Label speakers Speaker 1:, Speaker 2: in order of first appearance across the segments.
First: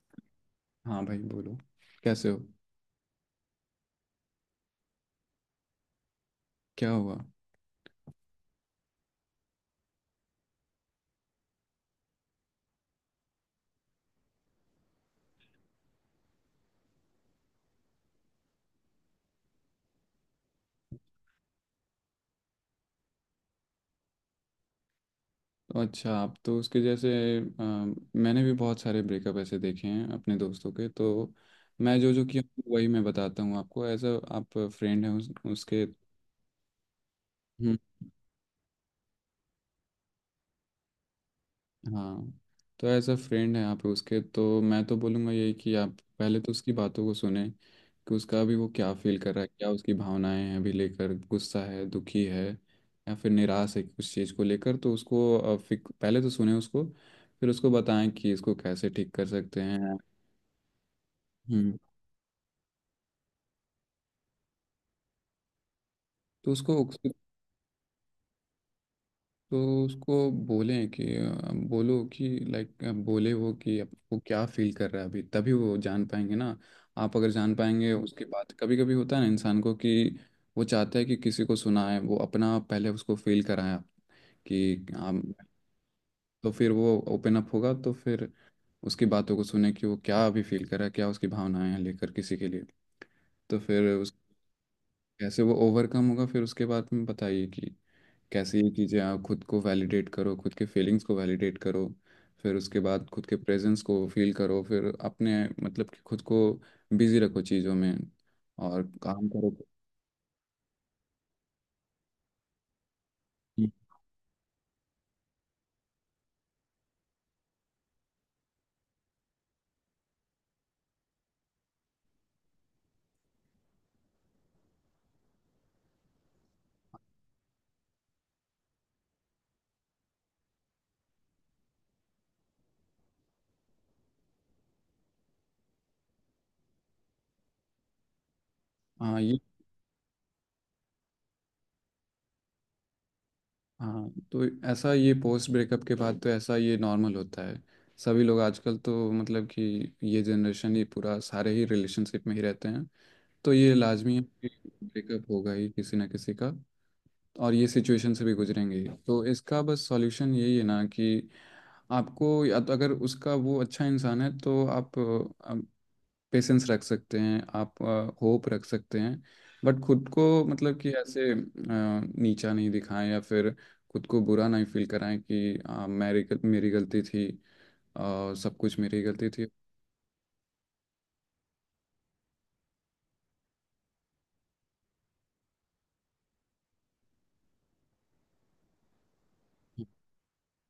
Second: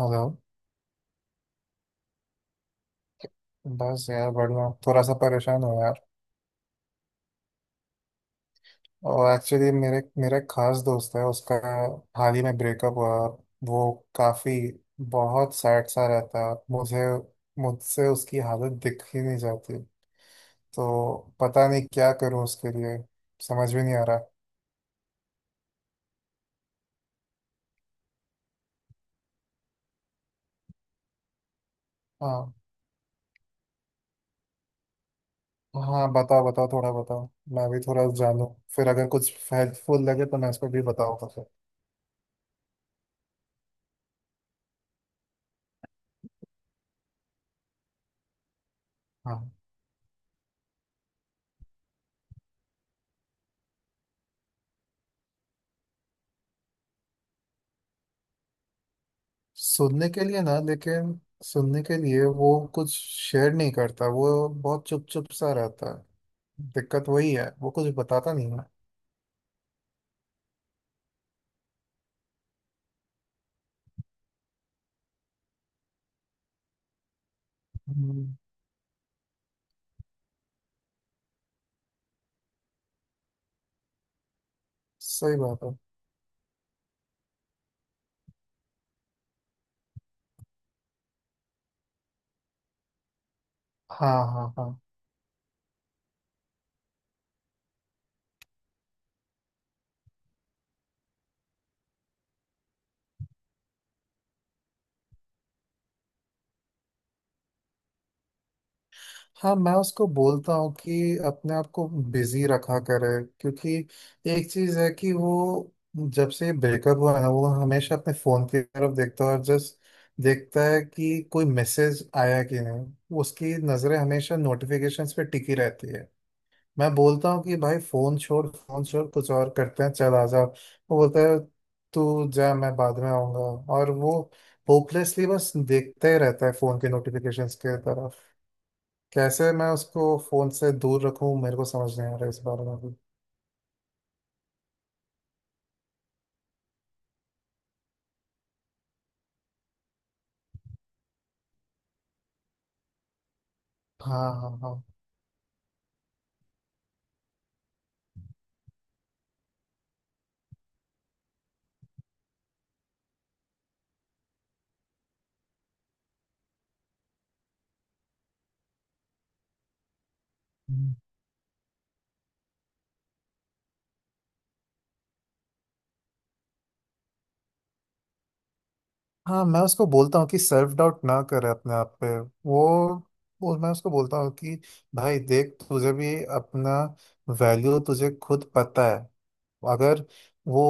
Speaker 1: Hello.
Speaker 2: हाँ भाई बोलो। कैसे हो?
Speaker 1: बस यार बढ़िया, थोड़ा सा परेशान हूँ यार।
Speaker 2: क्या हुआ?
Speaker 1: और एक्चुअली मेरे मेरा एक खास दोस्त है, उसका हाल ही में ब्रेकअप हुआ। और वो काफ़ी, बहुत सैड सा रहता है। मुझे, मुझसे उसकी हालत दिख ही नहीं जाती। तो पता नहीं क्या करूँ उसके लिए, समझ भी नहीं आ रहा।
Speaker 2: अच्छा, आप तो उसके जैसे अ, मैंने भी बहुत सारे ब्रेकअप ऐसे देखे हैं अपने दोस्तों के। तो मैं जो जो किया
Speaker 1: हाँ,
Speaker 2: वही मैं बताता हूँ आपको। एज अ आप फ्रेंड हैं उसके।
Speaker 1: हाँ, बताओ बताओ, थोड़ा बताओ, मैं भी थोड़ा जानूँ। फिर अगर कुछ हेल्पफुल लगे तो मैं इसको भी बताऊँगा फिर।
Speaker 2: हाँ, तो एज अ फ्रेंड है आप उसके, तो मैं तो बोलूँगा यही कि आप पहले तो उसकी बातों को सुने कि उसका अभी वो क्या फील कर रहा है,
Speaker 1: हाँ।
Speaker 2: क्या उसकी भावनाएं हैं अभी लेकर, गुस्सा है, दुखी है या फिर निराश है कुछ चीज़ को लेकर। तो उसको पहले तो सुने उसको। फिर उसको बताएं कि इसको कैसे ठीक कर सकते हैं।
Speaker 1: सुनने के लिए ना, लेकिन
Speaker 2: हम्म।
Speaker 1: सुनने के लिए वो कुछ शेयर नहीं करता। वो बहुत चुप चुप सा रहता
Speaker 2: तो
Speaker 1: है।
Speaker 2: उसको,
Speaker 1: दिक्कत वही है, वो कुछ बताता नहीं है।
Speaker 2: तो उसको बोलें कि बोलो कि लाइक बोले वो कि वो क्या फील कर रहा है अभी, तभी वो जान पाएंगे ना। आप अगर जान पाएंगे, उसके
Speaker 1: हम्म,
Speaker 2: बाद कभी कभी होता है ना इंसान को कि वो चाहता है कि किसी को सुनाए वो अपना। पहले उसको फील कराए आप कि आप।
Speaker 1: सही बात है।
Speaker 2: तो फिर वो ओपन अप होगा, तो फिर उसकी बातों को सुने कि वो क्या अभी फील कर रहा है, क्या उसकी भावनाएं हैं लेकर किसी के लिए। तो फिर उस
Speaker 1: हाँ, हाँ, हाँ।
Speaker 2: कैसे वो ओवरकम होगा, फिर उसके बाद में बताइए कि कैसे ये चीज़ें। आप खुद को वैलिडेट करो, खुद के फीलिंग्स को वैलिडेट करो। फिर उसके बाद खुद के प्रेजेंस को फील करो। फिर अपने मतलब कि खुद को बिजी रखो चीज़ों में और काम
Speaker 1: हाँ,
Speaker 2: करो।
Speaker 1: मैं उसको बोलता हूँ कि अपने आप को बिजी रखा करे। क्योंकि एक चीज़ है कि वो, जब से ब्रेकअप हुआ है ना, वो हमेशा अपने फ़ोन की तरफ देखता है। और जस्ट देखता है कि कोई मैसेज आया कि नहीं। उसकी नज़रें हमेशा नोटिफिकेशंस पे टिकी रहती है। मैं बोलता हूँ कि भाई फोन छोड़, फोन छोड़, कुछ और करते हैं, चल आ जाओ। वो बोलता है, तू जा, मैं बाद में आऊंगा। और वो होपलेसली बस देखता ही रहता है फोन के नोटिफिकेशंस के तरफ।
Speaker 2: हाँ ये।
Speaker 1: कैसे मैं उसको फोन से दूर रखूं, मेरे को समझ नहीं आ रहा है इस बारे में भी।
Speaker 2: हाँ, तो ऐसा ये पोस्ट ब्रेकअप के बाद तो ऐसा ये नॉर्मल होता है। सभी लोग आजकल तो मतलब कि ये जनरेशन ही पूरा सारे ही रिलेशनशिप में ही रहते हैं। तो ये लाजमी है
Speaker 1: हाँ,
Speaker 2: कि
Speaker 1: हाँ, हाँ।
Speaker 2: ब्रेकअप होगा ही किसी ना किसी का और ये सिचुएशन से भी गुजरेंगे ही। तो इसका बस सॉल्यूशन यही है ना कि आपको या तो, अगर उसका वो अच्छा इंसान है तो आप पेशेंस रख सकते हैं, आप होप रख सकते हैं। बट खुद को मतलब कि
Speaker 1: हम्म।
Speaker 2: ऐसे नीचा नहीं दिखाएं या फिर खुद को बुरा नहीं फील कराएं कि मेरी गलती थी। सब कुछ मेरी गलती
Speaker 1: हाँ,
Speaker 2: थी।
Speaker 1: मैं उसको बोलता हूँ कि सेल्फ डाउट ना करे अपने आप पे। वो वो मैं उसको बोलता हूँ कि भाई देख, तुझे भी अपना वैल्यू तुझे खुद पता है। अगर वो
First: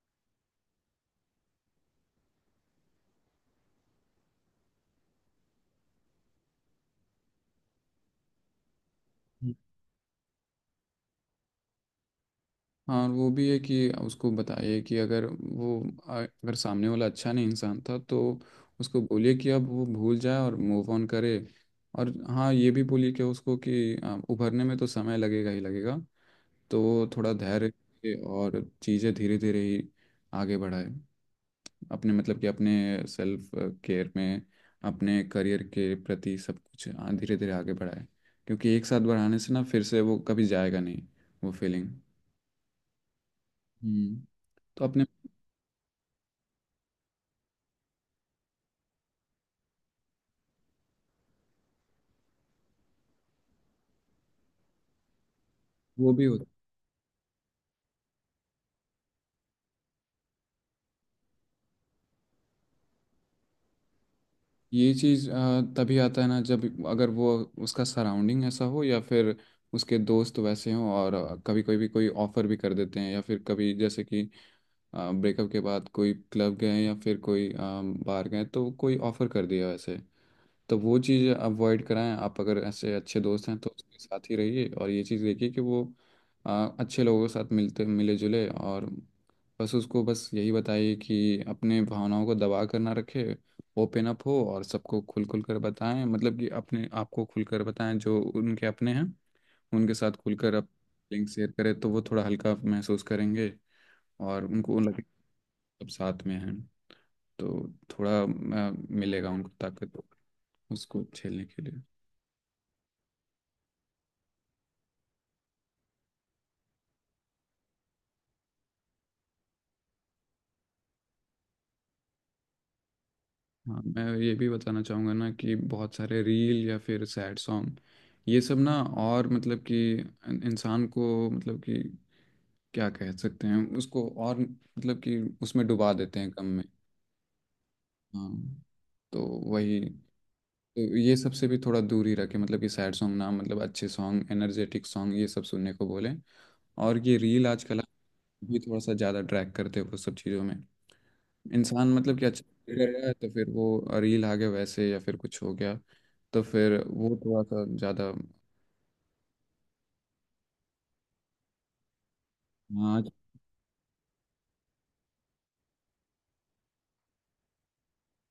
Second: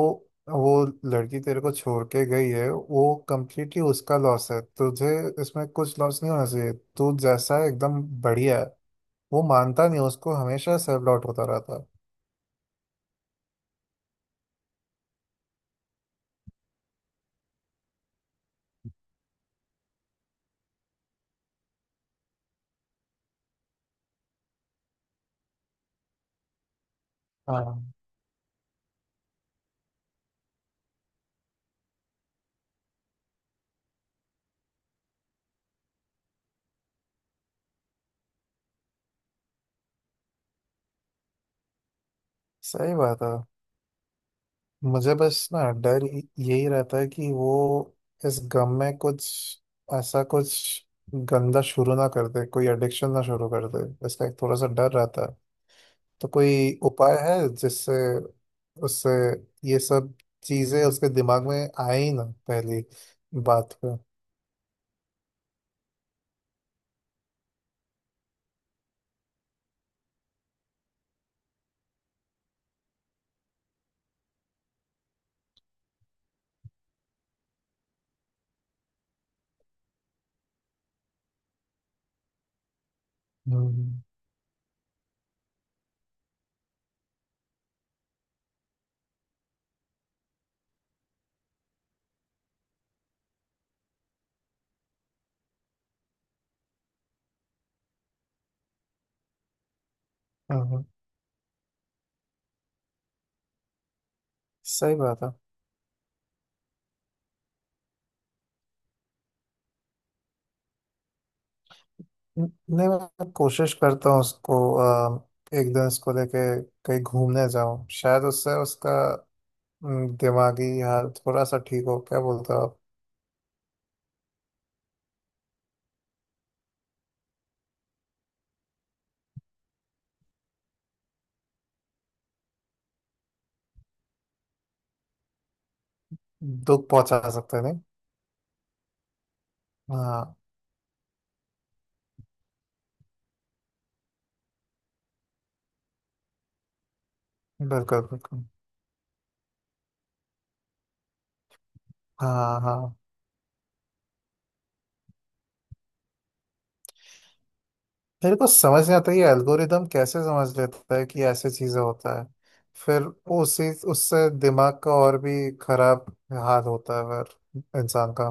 Speaker 1: वो लड़की तेरे को छोड़ के गई है, वो कंप्लीटली उसका लॉस है। तुझे इसमें कुछ लॉस नहीं होना चाहिए। तू जैसा है, एकदम बढ़िया है। वो मानता नहीं, उसको हमेशा सेल्फ डाउट होता रहता है।
Speaker 2: हाँ और वो भी है कि उसको बताइए कि अगर वो अगर सामने वाला अच्छा नहीं इंसान था, तो उसको बोलिए कि अब वो भूल जाए और मूव ऑन करे। और हाँ ये भी बोलिए कि उसको कि उभरने में तो समय लगेगा ही लगेगा। तो वो थोड़ा
Speaker 1: हाँ,
Speaker 2: धैर्य रखे और चीज़ें धीरे धीरे ही आगे बढ़ाए। अपने मतलब कि अपने सेल्फ केयर में, अपने करियर के प्रति सब कुछ धीरे धीरे आगे बढ़ाए। क्योंकि एक साथ बढ़ाने से ना फिर से वो कभी जाएगा नहीं वो फीलिंग।
Speaker 1: सही बात है।
Speaker 2: हम्म। तो अपने
Speaker 1: मुझे बस ना डर यही रहता है कि वो इस गम में कुछ ऐसा कुछ गंदा शुरू ना कर दे, कोई एडिक्शन ना शुरू कर दे, इसका एक थोड़ा सा डर रहता है।
Speaker 2: वो भी
Speaker 1: तो
Speaker 2: होता।
Speaker 1: कोई उपाय है जिससे उससे ये सब चीजें उसके दिमाग में आए ही ना पहली बात पे।
Speaker 2: ये चीज तभी आता है ना जब अगर वो उसका सराउंडिंग ऐसा हो या फिर उसके दोस्त वैसे हों और कभी कोई भी कोई ऑफर भी कर देते हैं या फिर कभी जैसे कि ब्रेकअप के बाद कोई क्लब गए या फिर कोई बाहर गए तो कोई ऑफर कर दिया वैसे। तो वो चीज़ अवॉइड कराएं आप। अगर ऐसे अच्छे दोस्त हैं तो
Speaker 1: हम्म।
Speaker 2: उसके साथ ही रहिए और ये चीज़ देखिए कि वो अच्छे लोगों के साथ मिलते मिले जुले। और बस उसको बस यही बताइए कि अपने भावनाओं को दबा कर ना रखे। ओपन अप हो और सबको खुल खुल कर बताएं मतलब कि अपने आपको खुल कर बताएं जो उनके अपने हैं, उनके साथ खुल कर आप
Speaker 1: हम्म,
Speaker 2: लिंक शेयर करें तो वो थोड़ा हल्का महसूस करेंगे और उनको
Speaker 1: सही
Speaker 2: लगे
Speaker 1: बात है।
Speaker 2: सब साथ में हैं। तो थोड़ा आ, मिलेगा उनको ताकत उसको झेलने के लिए।
Speaker 1: न- नहीं, मैं कोशिश करता हूँ उसको, एक दिन उसको लेके कहीं घूमने जाऊँ, शायद उससे उसका, दिमागी हाल थोड़ा सा ठीक हो। क्या बोलते हो आप?
Speaker 2: हाँ, मैं ये भी बताना चाहूँगा ना कि बहुत सारे रील या फिर सैड सॉन्ग ये सब ना और मतलब कि इंसान को मतलब कि क्या कह सकते हैं उसको और मतलब कि उसमें डुबा देते हैं गम में।
Speaker 1: दुख पहुंचा सकते हैं नहीं?
Speaker 2: हाँ, तो वही।
Speaker 1: हाँ।
Speaker 2: तो ये सब से भी थोड़ा दूर ही रखें। मतलब कि सैड सॉन्ग ना, मतलब अच्छे सॉन्ग, एनर्जेटिक सॉन्ग ये सब सुनने को बोलें। और ये रील आजकल
Speaker 1: बिल्कुल बिल्कुल।
Speaker 2: भी थोड़ा सा ज़्यादा ड्रैग करते हैं वो सब चीज़ों में। इंसान मतलब कि अच्छा
Speaker 1: हाँ, हाँ।
Speaker 2: करेगा तो फिर वो रील आ गया वैसे या फिर कुछ हो गया, तो फिर वो थोड़ा सा ज़्यादा।
Speaker 1: मेरे को समझ नहीं आता ये एल्गोरिदम कैसे समझ लेता है कि ऐसे चीजें होता है। फिर
Speaker 2: आज
Speaker 1: वो उसी, उससे दिमाग का और भी खराब हाल होता है फिर इंसान का।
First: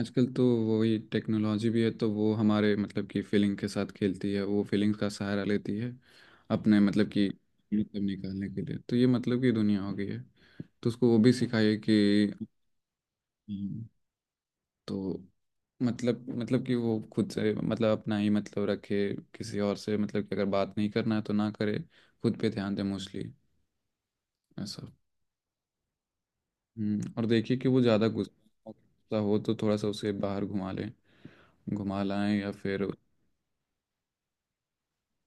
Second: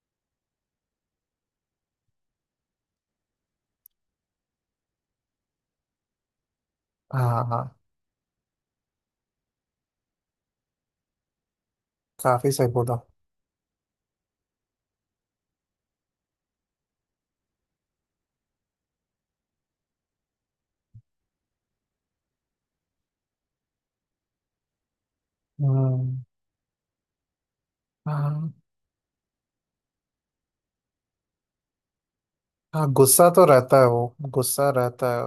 Speaker 2: आजकल तो वही टेक्नोलॉजी भी है, तो वो हमारे मतलब कि फीलिंग के साथ खेलती है, वो फीलिंग्स का सहारा लेती है अपने मतलब कि
Speaker 1: हाँ, हाँ,
Speaker 2: मतलब निकालने के लिए। तो ये मतलब कि दुनिया हो गई है। तो उसको वो भी सिखाइए कि
Speaker 1: काफी सही बोला।
Speaker 2: हम्म, तो मतलब, मतलब कि वो खुद से मतलब अपना ही मतलब रखे। किसी और से मतलब कि अगर बात नहीं करना है तो ना करे। खुद पे ध्यान दे मोस्टली, ऐसा।
Speaker 1: हम्म।
Speaker 2: हम्म। और देखिए कि वो ज़्यादा
Speaker 1: हाँ।
Speaker 2: गुस्सा गुस्सा हो तो थोड़ा सा उसे बाहर घुमा लें, घुमा लाएं या फिर
Speaker 1: हाँ, गुस्सा तो रहता है, वो गुस्सा रहता है।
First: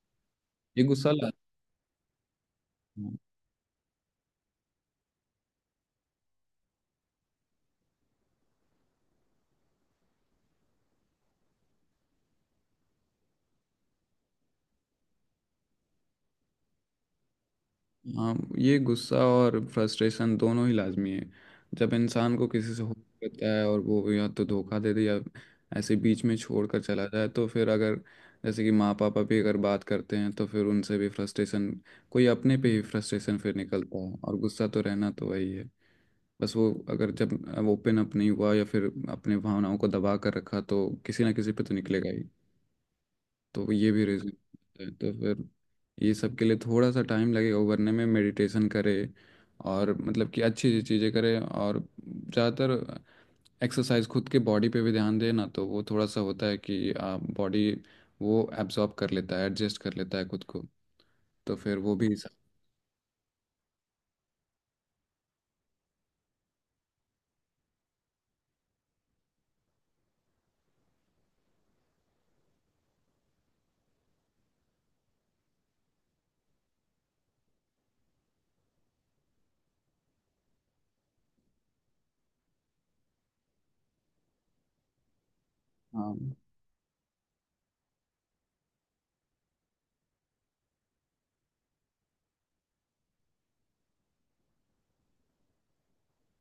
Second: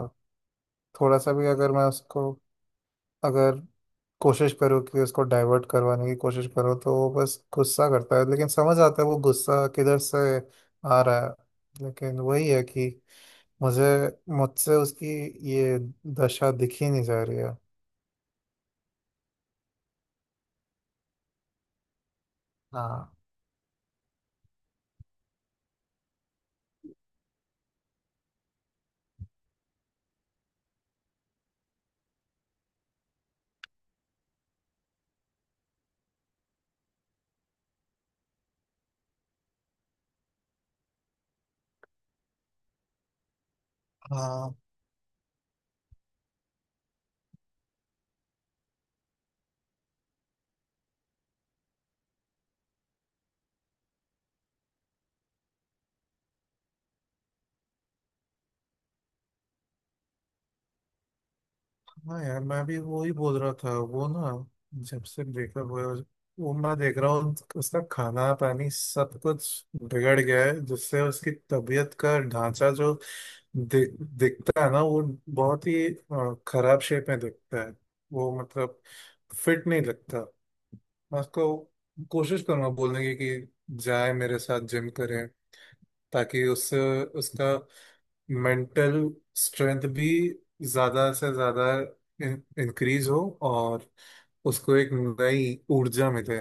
Speaker 2: ये गुस्सा
Speaker 1: थोड़ा
Speaker 2: ला।
Speaker 1: सा भी अगर मैं उसको,
Speaker 2: हाँ,
Speaker 1: अगर कोशिश करूँ कि उसको डाइवर्ट करवाने की कोशिश करूँ, तो वो बस गुस्सा करता है। लेकिन समझ आता है वो गुस्सा किधर से आ रहा है। लेकिन वही है कि मुझे, मुझसे उसकी ये दशा दिख ही नहीं जा रही है।
Speaker 2: हाँ, ये गुस्सा और फ्रस्ट्रेशन दोनों ही लाजमी है। जब इंसान को किसी से हो
Speaker 1: हाँ,
Speaker 2: रहता है और वो या तो धोखा दे दे या ऐसे बीच में छोड़ कर चला जाए, तो फिर अगर जैसे कि माँ पापा भी अगर बात करते हैं तो फिर उनसे भी फ्रस्ट्रेशन, कोई अपने पे ही फ्रस्ट्रेशन फिर निकलता है। और गुस्सा तो रहना तो वही है। बस वो अगर जब ओपन अप नहीं हुआ या फिर अपने भावनाओं को दबा कर रखा, तो किसी ना किसी पे तो निकलेगा ही। तो ये भी रीजन
Speaker 1: हाँ।
Speaker 2: है। तो फिर ये सब के लिए थोड़ा सा टाइम लगेगा उभरने में। मेडिटेशन करे और मतलब कि अच्छी चीज़ें करे और ज़्यादातर एक्सरसाइज, खुद के बॉडी पे भी ध्यान दे ना, तो वो थोड़ा सा होता है कि आप बॉडी वो एब्जॉर्ब कर लेता है, एडजस्ट कर लेता है खुद को। तो फिर वो भी।
Speaker 1: हाँ यार, मैं भी वो ही बोल रहा था वो ना, जब से ब्रेकअप हुआ है, वो मैं देख रहा हूँ, उसका खाना पानी सब कुछ बिगड़ गया है। जिससे उसकी तबीयत का ढांचा जो दिखता है ना, वो बहुत ही खराब शेप में दिखता है। वो मतलब फिट नहीं लगता। मैं उसको कोशिश करूंगा बोलने की कि जाए मेरे साथ जिम करे,
Speaker 2: हाँ,
Speaker 1: ताकि उससे उसका मेंटल स्ट्रेंथ भी ज्यादा से ज्यादा इंक्रीज हो, और उसको एक नई ऊर्जा मिले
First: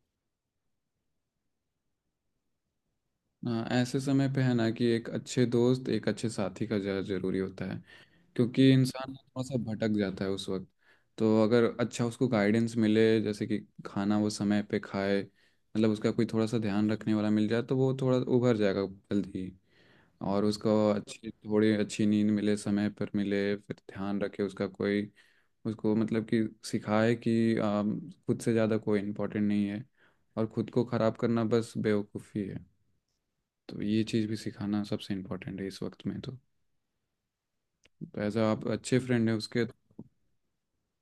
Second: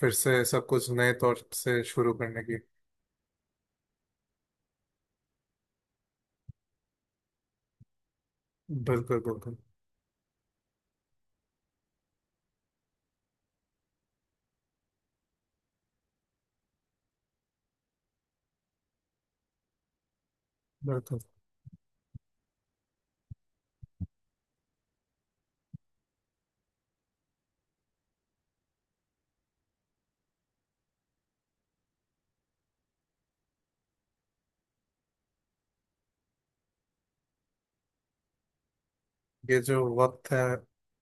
Speaker 1: फिर से सब कुछ नए तौर से शुरू करने की।
Speaker 2: हाँ, ऐसे समय पे है ना कि एक अच्छे दोस्त, एक अच्छे साथी का ज़्यादा जरूरी होता है। क्योंकि इंसान
Speaker 1: बिल्कुल बिल्कुल
Speaker 2: थोड़ा सा भटक जाता है उस वक्त। तो अगर अच्छा उसको गाइडेंस मिले, जैसे कि खाना वो समय पे खाए, मतलब उसका कोई थोड़ा सा ध्यान रखने वाला मिल जाए तो वो थोड़ा उभर जाएगा जल्दी ही। और उसको
Speaker 1: बिल्कुल।
Speaker 2: अच्छी थोड़ी अच्छी नींद मिले, समय पर मिले, फिर ध्यान रखे उसका कोई। उसको मतलब कि सिखाए कि खुद से ज़्यादा कोई इम्पोर्टेंट नहीं है। और खुद को ख़राब करना बस बेवकूफ़ी है। तो ये चीज़ भी सिखाना सबसे इम्पोर्टेंट है इस वक्त में तो। एज आप अच्छे फ्रेंड हैं
Speaker 1: ये
Speaker 2: उसके तो।
Speaker 1: जो वक्त है।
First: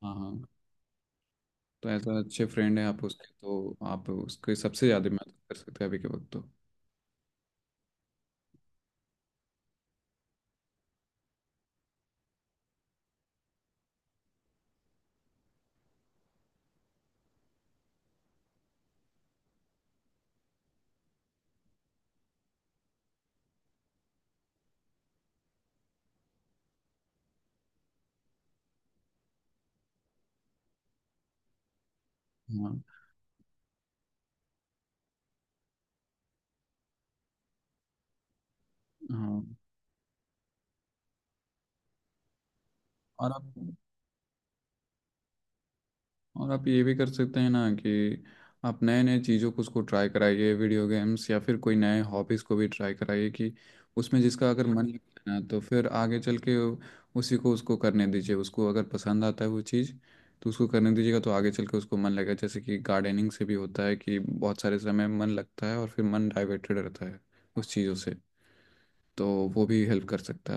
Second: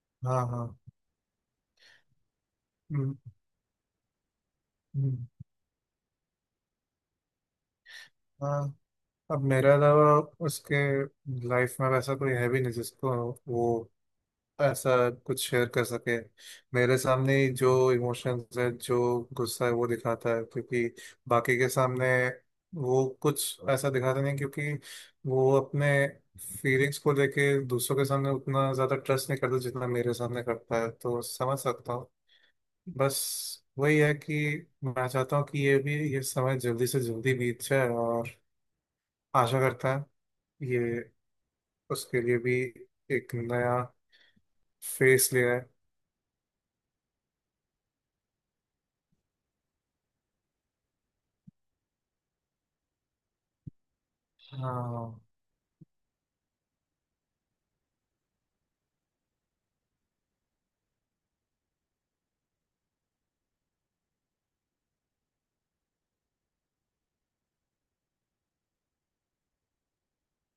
Speaker 2: हाँ हाँ,
Speaker 1: हाँ, हाँ।
Speaker 2: तो एज अ अच्छे फ्रेंड हैं आप
Speaker 1: हम्म,
Speaker 2: उसके, तो आप उसके सबसे ज़्यादा
Speaker 1: हम्म,
Speaker 2: मदद कर सकते हैं अभी के वक्त तो।
Speaker 1: हाँ। अब मेरे अलावा उसके लाइफ में वैसा कोई है भी नहीं जिसको वो ऐसा कुछ शेयर कर सके। मेरे सामने ही जो इमोशंस है, जो गुस्सा है वो दिखाता है, क्योंकि बाकी के सामने वो कुछ ऐसा दिखाता नहीं। क्योंकि वो अपने फीलिंग्स को लेके दूसरों के सामने उतना ज़्यादा ट्रस्ट नहीं करता जितना मेरे सामने करता है, तो समझ सकता हूँ।
Speaker 2: हाँ।
Speaker 1: बस वही है कि मैं चाहता हूँ कि ये भी, ये समय जल्दी से जल्दी बीत जाए, और
Speaker 2: हाँ
Speaker 1: आशा करता है ये उसके लिए भी
Speaker 2: और
Speaker 1: एक
Speaker 2: आप,
Speaker 1: नया फेस ले आए।
Speaker 2: और आप ये भी कर सकते हैं ना कि आप नए नए चीज़ों को उसको ट्राई कराइए, वीडियो गेम्स या फिर कोई नए हॉबीज़ को भी ट्राई कराइए कि उसमें जिसका अगर मन
Speaker 1: हाँ।
Speaker 2: लगता है ना तो फिर आगे चल के उसी को उसको करने दीजिए। उसको अगर पसंद आता है वो चीज़ तो उसको करने दीजिएगा तो आगे चल के उसको मन लगेगा। जैसे कि गार्डनिंग से भी होता है कि बहुत सारे समय मन लगता है और फिर मन डाइवर्टेड रहता है उस चीज़ों से। तो वो भी हेल्प कर सकता है।